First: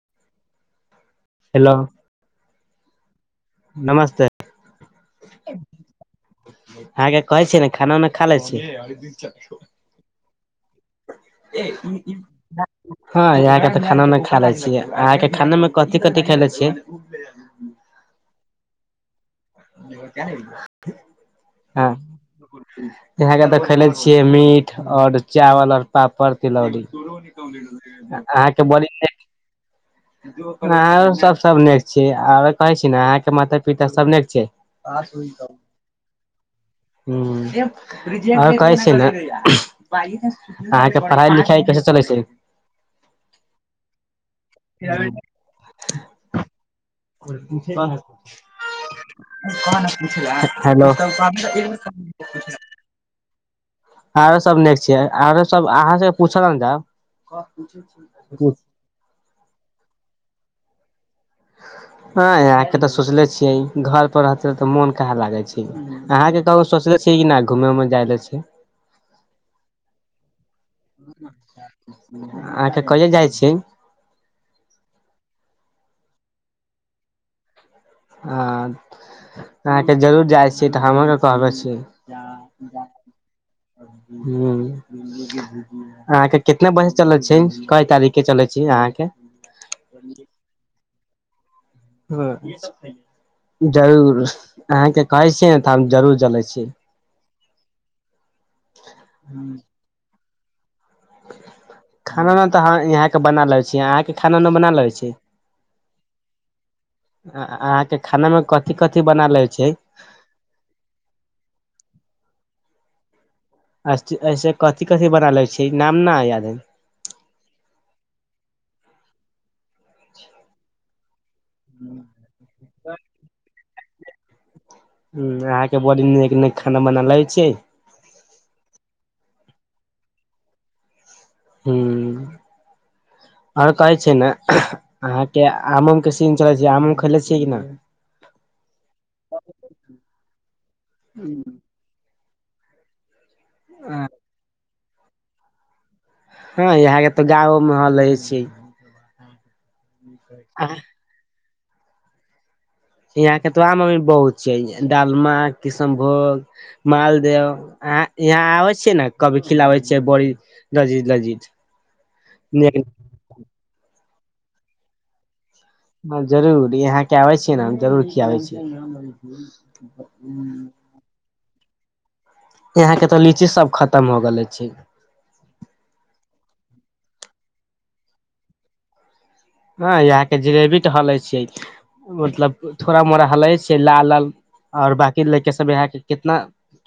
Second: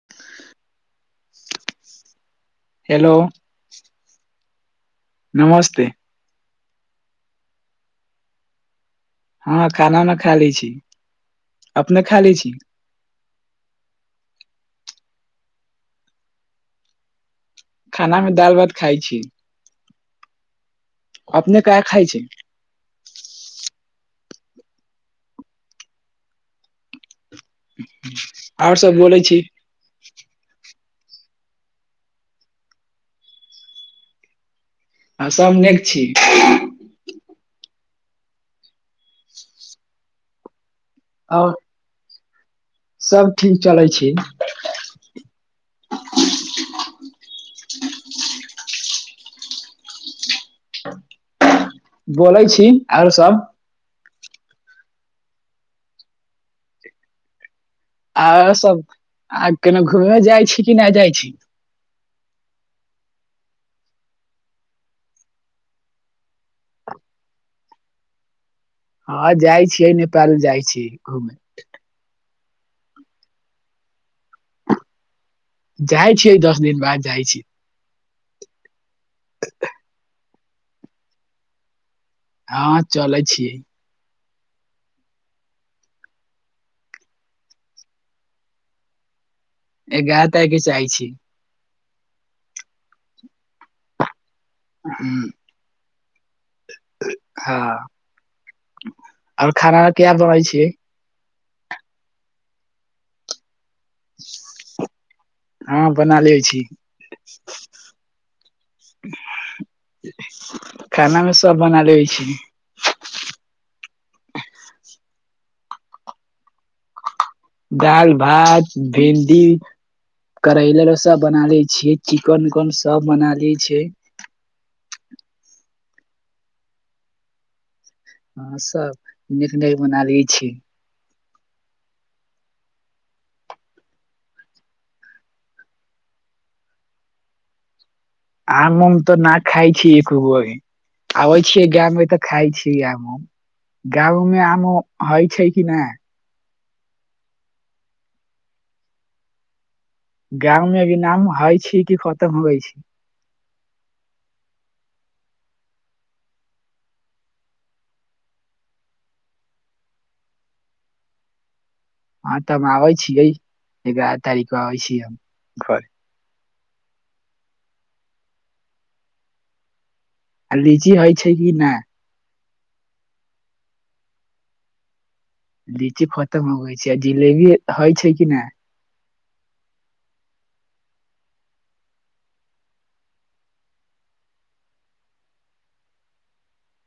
[inaudible] Hello hello नमस्ते नमस्ते। अहाँकेँ कहै छी ने खाना उना खा लै छी। हँ खाना उना खा लै छै। ए ई। [unintelligible] हँ, यहाँकेँ त खानामे खा ले छियै, अहाँकेँ खानामे कथि कथि खाय ले छियै। खानामे दाल भात खाए छी। अपने का हँ [unintelligible] खाइ छी यहाँकेँ तऽ खयले छियै, मीट ओर चावल ओर पापड़ तिलौरी। अहाँकेँ आओर बोली सब न। बोलै छी अहो सभ सभ नेक छी, आर कहै छी ने अहाँकेँ माता पिता सभ निक ह सु आ कह सब नीक छी [unintelligible] ह, आ कहै छै ने। अहाँकेँ पढ़ाई लिखाई कैसे चलै छै? सभ ठीक चलै छै। [unintelligible] हेलो। बोलै छी और सभ। आरो सभ निक छियै आरो सभ अहाँ से पूछल जा आरो सभ आ केना घूमय जाइ छी कि नय जाइ छी। आ अहाँकेँ तऽ सोचले छियै घर पर रहत तऽ मोन काहा लागै छै। अहाँकेँ कहू सोचले छीयै कि न घूमे उमे जाय ले छै। हँ, जाइ छीयै नेपाल जाइ छीयै घूमे। अहाँकेँ कहिआ जाइ छी? जाइ छीयै दस दिन बाद जाइ छी। हँ, अहाँकेँ जरूर जाइ छीये त हमहूँ के कहबै छी। हँ, चले छै। ह्म अहाँकेँ कितना बजे चल छै, कई तारीखके चले छी अहाँकेँ। एगारह तारीखके चाहे छै। हँ, जरूर। अहाँकेँ हँ कहै छियै ने तऽ हम जरूर जलै छी। हा। और खाना किया बनाै छियै? खाना उना तऽ यहाँकेँ बना ले छी अहाँ। खाना उना बना लै छै। हँ, बना लै छी। अहाँकेँ खानामे कथि कथि बना लेबे छियै? खानामे सभ बना लेबे छै। ऐसे कथि कथि बना लै छी, नाम न याद हइ। दाल भात भिंडी करैला रा। सभ बना ले छियै चिकन उकन सभ बना ले छी। हू, अहाँकेँ बड़ी निक निक खाना बना ले छियै। हा, सभ निक निक बना लिय छी। हूँ, और कहै छै न। अहाँकेँ आम ऊम के सीजन चलैत छै, आम ऊम खेले छियै कि ना। आम उम तऽ न खाए छि एक गो अभी आबै छीयै गांव मे तऽ खाए छि आम उम गाम मे आम होइ छै कि नाए हँ इहके तऽ गाँवोमे हाँ रहै छै गाँव मे नाम हइ छी कि खतम होइ छी यहाँ के तऽ आम अभी बहुत छै डालमा किशनभोग मालदेव अह यहाँ आबे छियै ने कभी खिलआबे छिय बड़ी लजीद लजीद हँ तऽ हम आबै छिए एगारह तारीख के आबै छि हम घर ह जरूर यहाँ के आबै छियै ने जरूर खियाबै छिए आ लीची होइ छै कि न यहाँ के त लीची सब खत्म हो गेले छै लीची खत्म होबै छै आ जिलेबी होइ छै कि नाए यहाँ के जिलेबी ढल ऐछ मतलब थोड़ा मोड़ा हलै छै लाल लाल और बकी लड़का सब यहाँ के केतना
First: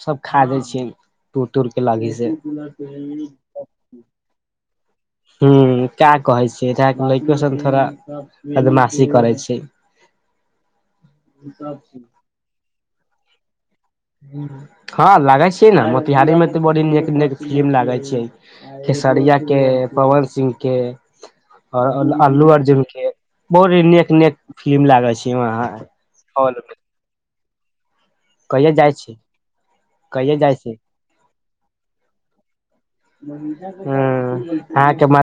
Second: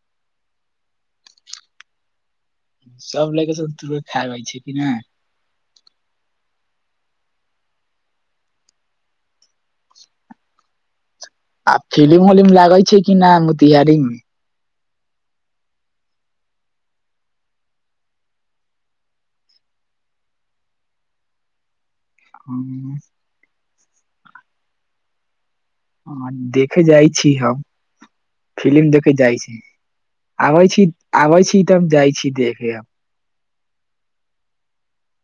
सब खा जाय छियै तूड़ तूड़ के लगी से सब लड़का सब तुर खाबै छै कि ना हू का कहै छी लड़का सब थोड़ा बदमाशी करै छय [unintelligible] आ फिल्म बिल्म लागै छै कि न मोतिहारी मे हँ लागे छी ने मोतिहारी मे तऽ बड़ी नीक नीक फिल्म लागे छैै खेसरिया के पवन सिंह के और अल्लू अर्जुन हम्म, के बहुत ही नेक नेक फिल्म लागल छै वहाँ ह हॉल मे देखे जाइ छी हम फिल्म देखे जाइ छी कहिया जाइ आबै छी आबै छी तब जाइ छी देखेब [inaudible]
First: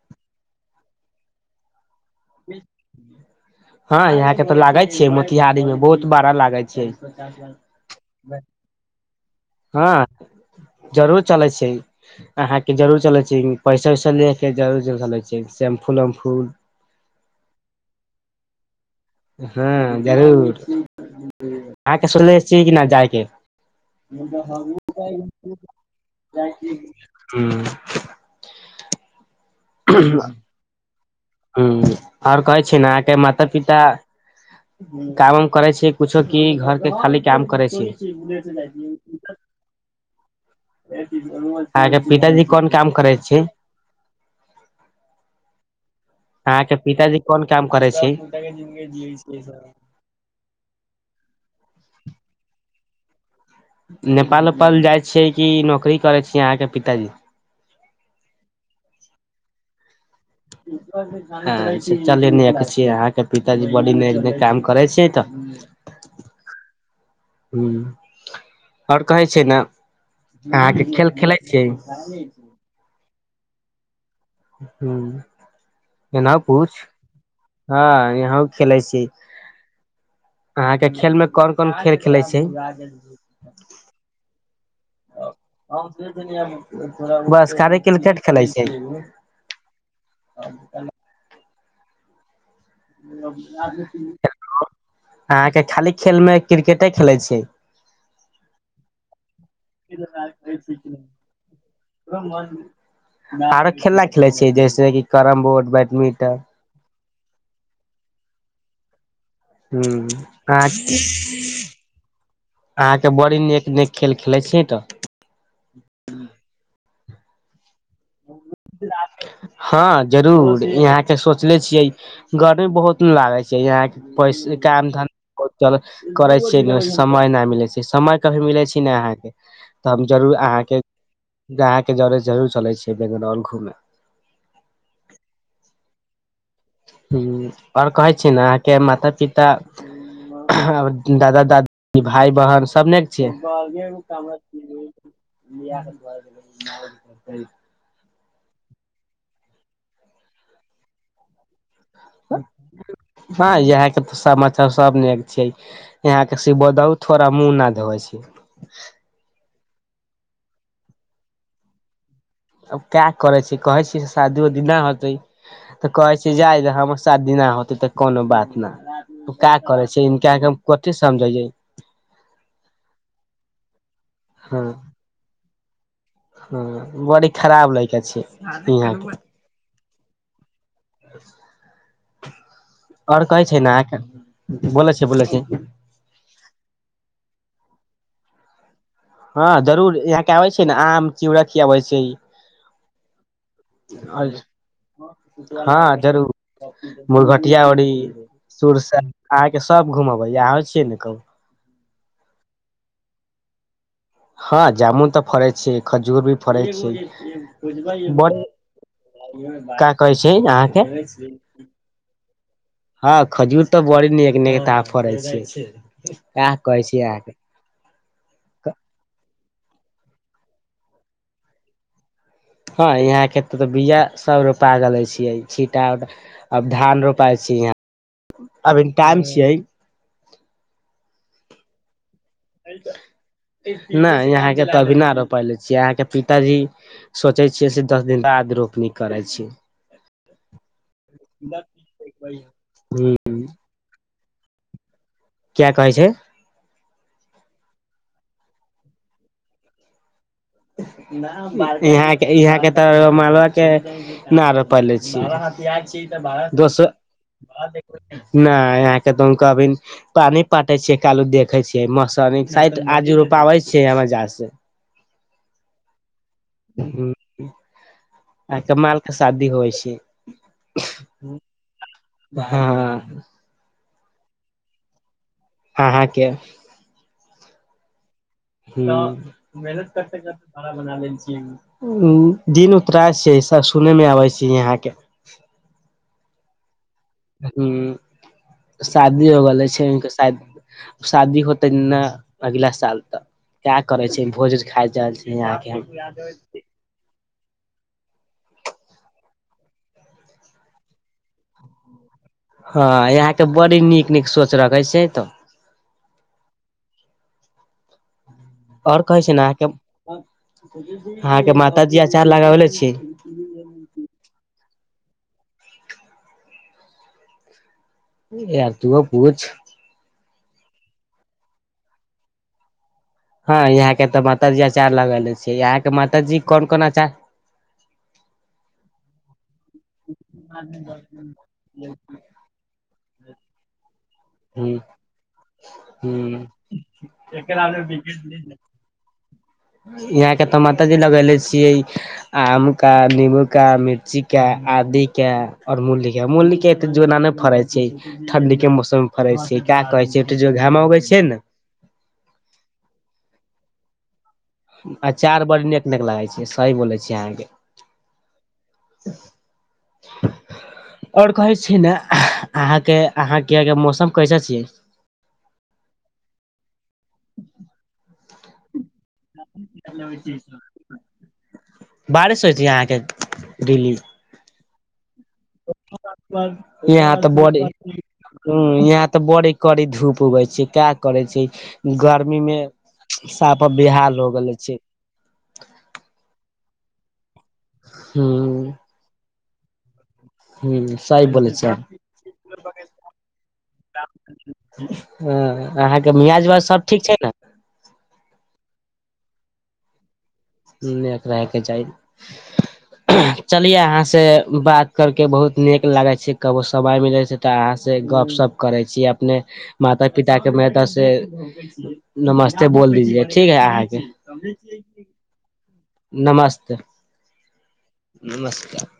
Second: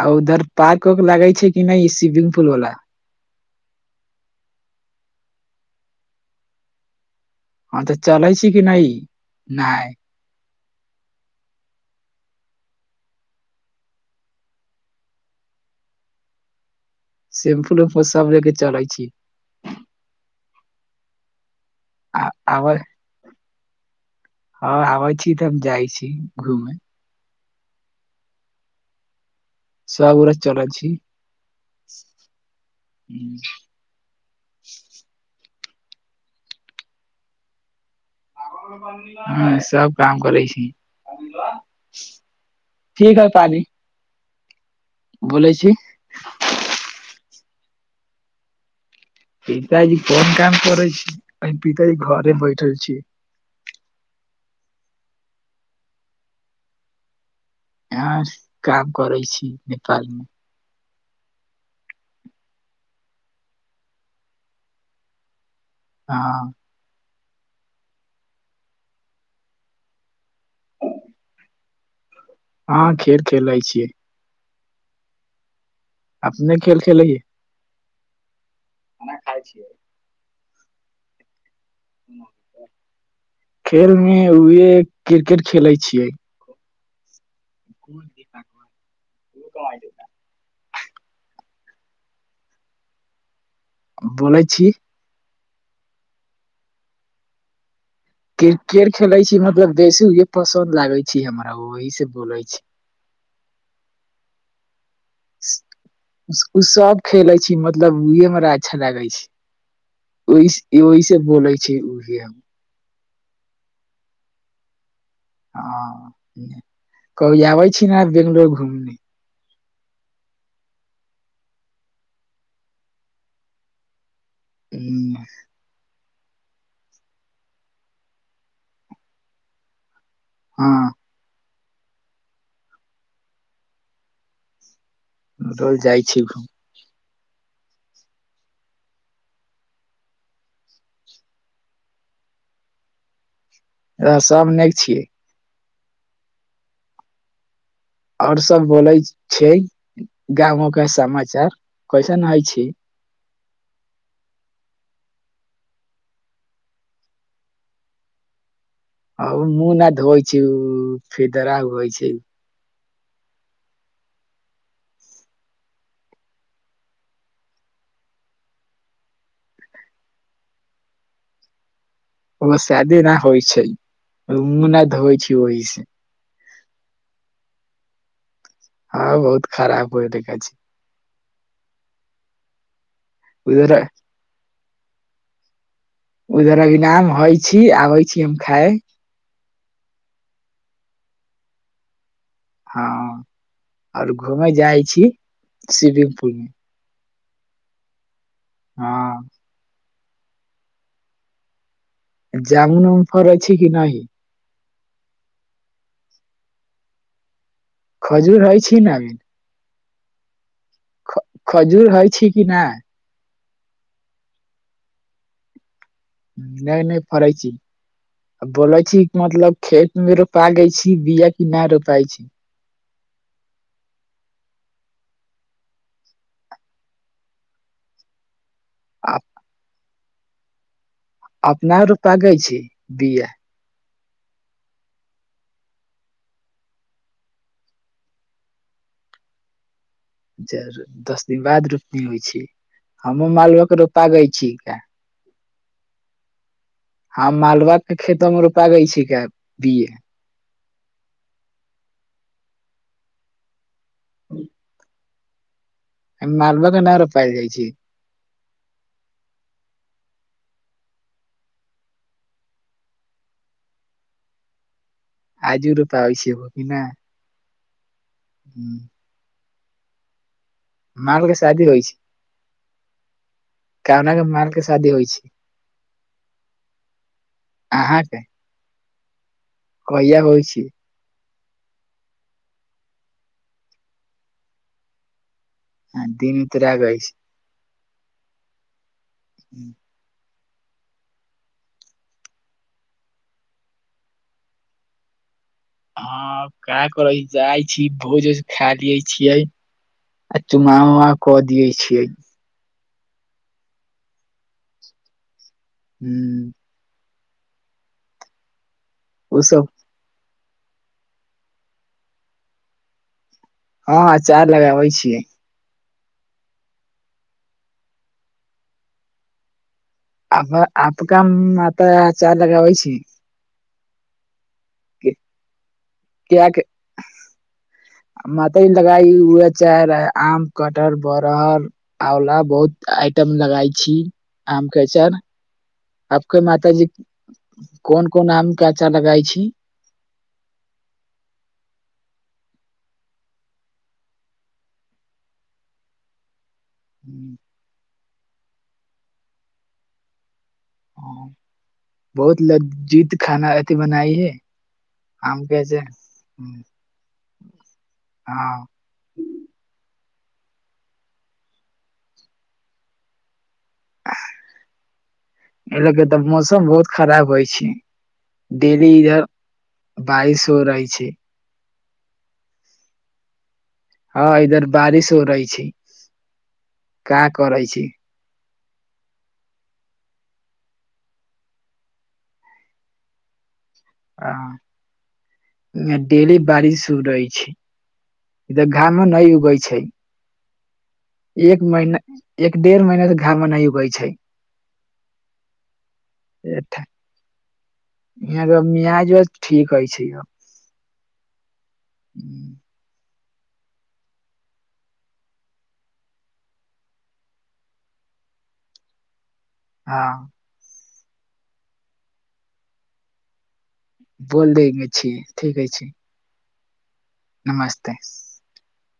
आ उधर पार्क वार्क लगै छै कि नाए [inaudible] [inaudible] हँ यहाँ के तऽ लागे छै मोतिहारी में बहुत बड़ा लागे छै हँ तऽ चलाय छी कि नाए नाए [unintelligible] जरूर चलै छै अहाँ के जरूर चले छै पैसा वैसा ले के जरूर चले छै शेमफूल वमफूल सेम्पू वम्पू सब ले के चलै छी हँ जरूर अहाँके आ सुनले छीय कि आबै न जायके हँ आबै छी तऽ हम जाइ छी घूमे [inaudible] सब गोरा चलै छि हू और कहै छी न अहाँके माता पिता काम उम करै छीय कुछो की घर के खाली काम करै छि हँ सब काम करै छि अहाँके पिताजी कोन काम करै छी [inaudible] बोलै छी अहाँ के पिताजी कोन काम करे छि [unintelligible] पिताजी कोन काम करै छी ऐखन पिताजी घरे बैठल छी नेपाल उपाल जाइ छियै कि नौकरी करै छिए अहाँ के पिताजी आ काम करे छि नेपाल मे [inaudible] अ चलिय ने छियै अहाँके पिताजी बड़ी काम करै छियै तऽ हँ हू आओर कहै छै ने अहाँके खेल खेलाए छियै हँ खेर खेलै छीयै हू एना अपने पुछ खेल खेलैयै हँ यँहा खेलै छी खाना खाइ छियै? अहाँके खेल मे कोन कोन खेल खेलै छै खेल ने है उहै [unintelligible] बस खाली किलकेट खेलै छै अ [unintelligible] [inaudible] [inaudible] बोलै छी अहाँ के खाली खेल मे क्रिकेटे खेलै छीयै क्रिकेर खेलै छी मतलब बेसीे पसन्द लागे छै हमरा वही से बोलै छै आरो खेला खेलै छियै जैसे कि कैरम बोर्ड बैडमिंटन ओ सब खेलै छी मतलब उह हमरा अच्छा लागै ह्म छै अहाँ ओहि ओईसे से बोलै छै उहै अहाँके बड़ी नीक नीक खेल खेलाए छीय तऽ ह कभी आबै छी ने बंगूलोर घुम ल हँ जरूर इहाँके सोचले छियै गर्मी बहुतिन लागै छै यहाँ पै काम धन्ध करै छिय समय नै मिलै छै समय कभी मिले छै ने अहाँके तऽ हम जरूर हँ अहाँके अह के जरे जरूर चले छियै बंगुलौर घूमे डोल जाइ छी हू आओर कहै छी ने अहाँके माता पिता दादा दादी भाय बहन सबनै छिय काम सब नीक छियै [unintelligible] आओर सब बोलै छै गामो के समाचार कैसन हइ छै ह इह के तऽ समाचार सब नेक छै यहां के सि बो दहु थोड़ा मुंह न धोेवै छै उ मु न धोइ छै फिदरा होइ छै अब का करे छै कहै छी शादी उदी न होतै तऽ कहै छै जाय हमर शादी नहि होतै तऽ कोनो बात नहि का करे छै इनका के कते समझैय ओ सादि न होइ छै उ न धोयछै होइ ओहि से ह बड़ी खराब लइका छै यहाँ हँ बहुत खराब ओइ देखै छै [unintelligible] आओर कहै छै न उधर अआहाँ बोलै छै बोलै छै उधर इनाम हय छी आबै छी हम खाय हँ जरूर यहाँ के आबे छै ने आम चिउरा खियाबै छीये हँ आओर और घूमे जाइ छी हँ स्विमिंग जरूर पुल मे मुरघटिया वौरी सुरस हँ अहाँ के सब घुमबे अहं छीयै ने कहू जामुन उमफर छै कि नही हँ जामुन तऽ फड़ै छै खजूर भी फड़ै छै बुझबाई खजूर होइ छी न आहाँ क कहै छै अहाँके खजूर हइ छै कि नहि हँ खजूर तऽ बड़ी ने नेक तड़ै छै नहि कहै नहि छी फराइ अहाँके छि आ बोलै छी मतलब खेत मे रोपा गै छी बिय कि नहि रोपाइ छि हँ यहाँ के ते तऽ बीया सब रूपा ग ले छियै छींटा उटा अब धान रोपाइ छी यहा अभ आ टाइम छिए अपना रूपागै छै नहि यहाँके तऽ अभी न रोपा ले छियै यहाँके पिताजी सोचै छियै से दस दिन बाद रोपनी करै छी ज दस दिन बाद रोपनी होइ छी ह हमहु मालवह के रोपा गय छी किया कहै छै हँ मालबा के खेतो में रोपाागे छिक बिए ह यहाँ के तऽ माला के न रोपाइले हिय छी हम मालवा [unintelligible] के स न रोपायल जाइ छै यहके पानी पाटे छियै कालू देखे छियै मौस आजू रुपाबै छियै हमाज से आजू रोप होइस हो कि ना ह [inaudible] आ क माल के शादी होइ छै माल के शादी होइ हँ कना क माल के शादी होइ छै आहाके आहा के तऽ मेहनत करते कहिया होइ करते छै भाड़ा बना लेल छिए उ दिन उतराय छै सब सुनने मे आबे छै यहाँ के ह दिन [unintelligible] तऽरागैइ छै हं शादी हो गेले छै शायद शादी होतै ने अगला साल तऽ त करे छै भोजज खा जा रहल छै यहाँ के हँ क करै छी जाइ छी भोज खा लिय छियै आ चुमा उमा कऽ दिय छियै हँ यहाँके बड़ी नीक नीक सोच रखै छै तऽ हू ओर कहै छै ओ ना सब अहाँ के माताजी आचार लगाबले छी हँ अचार लगाबै छियै यार तूहो पूछ आ आपका माता आचार लगाबै छै हँ यहाँ के तऽ माताजी आचार लगले छी यहां के माताजी किया कोन कोन आचार माता जी त लगा लग ई उहे आचार आम कटहर बरहर आला बहुत आइटम लगाई छी आम ह के अचार आपके ह माता जी कोन कोन आम क आचार लगा छी यहााँ के टमाटर जे लगेले छियै आम का नीबू का मिर्ची का आदी कऔर मूली क मूली क जोना ने फड़े छै ठंडी के मौसम मे फरे छै का कहे छै जो घा मे उगे छै ने बहुत लज्जित खाना अथि बनाई है अचार आम बड़ के नीक लागै छै सही बोलै छी अहाँके हँ [inaudible] आओर कहै छी, ने अहाँकेँ अहाँकेँ मौसम कैसे छियै। एहि ले के तऽ मौसम बहुत खराब होय छै, डेली इधर। बारिश हो रहै छै। बारिश होइत अहाँकेँ दिल्ली। हँ, इधर बारिश हो रही। छै यहाँ तऽ का बडी। करै छी ह, यहाँ तऽ बड़ी कड़ी धूप उगै छै, क्या करे छै गर्मीमे। साफ बिहाल हो आ गेले छै। डेली बारिश रहै छै। हँ। [unintelligible] घामा न उगे छै हू, सही। बोलै एक छै महीना एक डेढ़ महीनासे घामा न उगै छै। ह, अहाँकेँ मियाज उवाज सभ ठीक छै ने। यहाँकेँ मियाज उवज सभ ठीक हइ छै य। नेट रह के चाही। चलिए अहाँसँ बात करिक बहुत निक लागै छै, कभो समय मिलै छै। तऽ अहाँसँ गपशप करै छै अपने। माता हँ पिताके मेरे तरफसे नमस्ते बोल दीजीए ठीक है आ। बोल देने छै ठीकै छै। नमस्ते। नमस्ते। नमस्कार।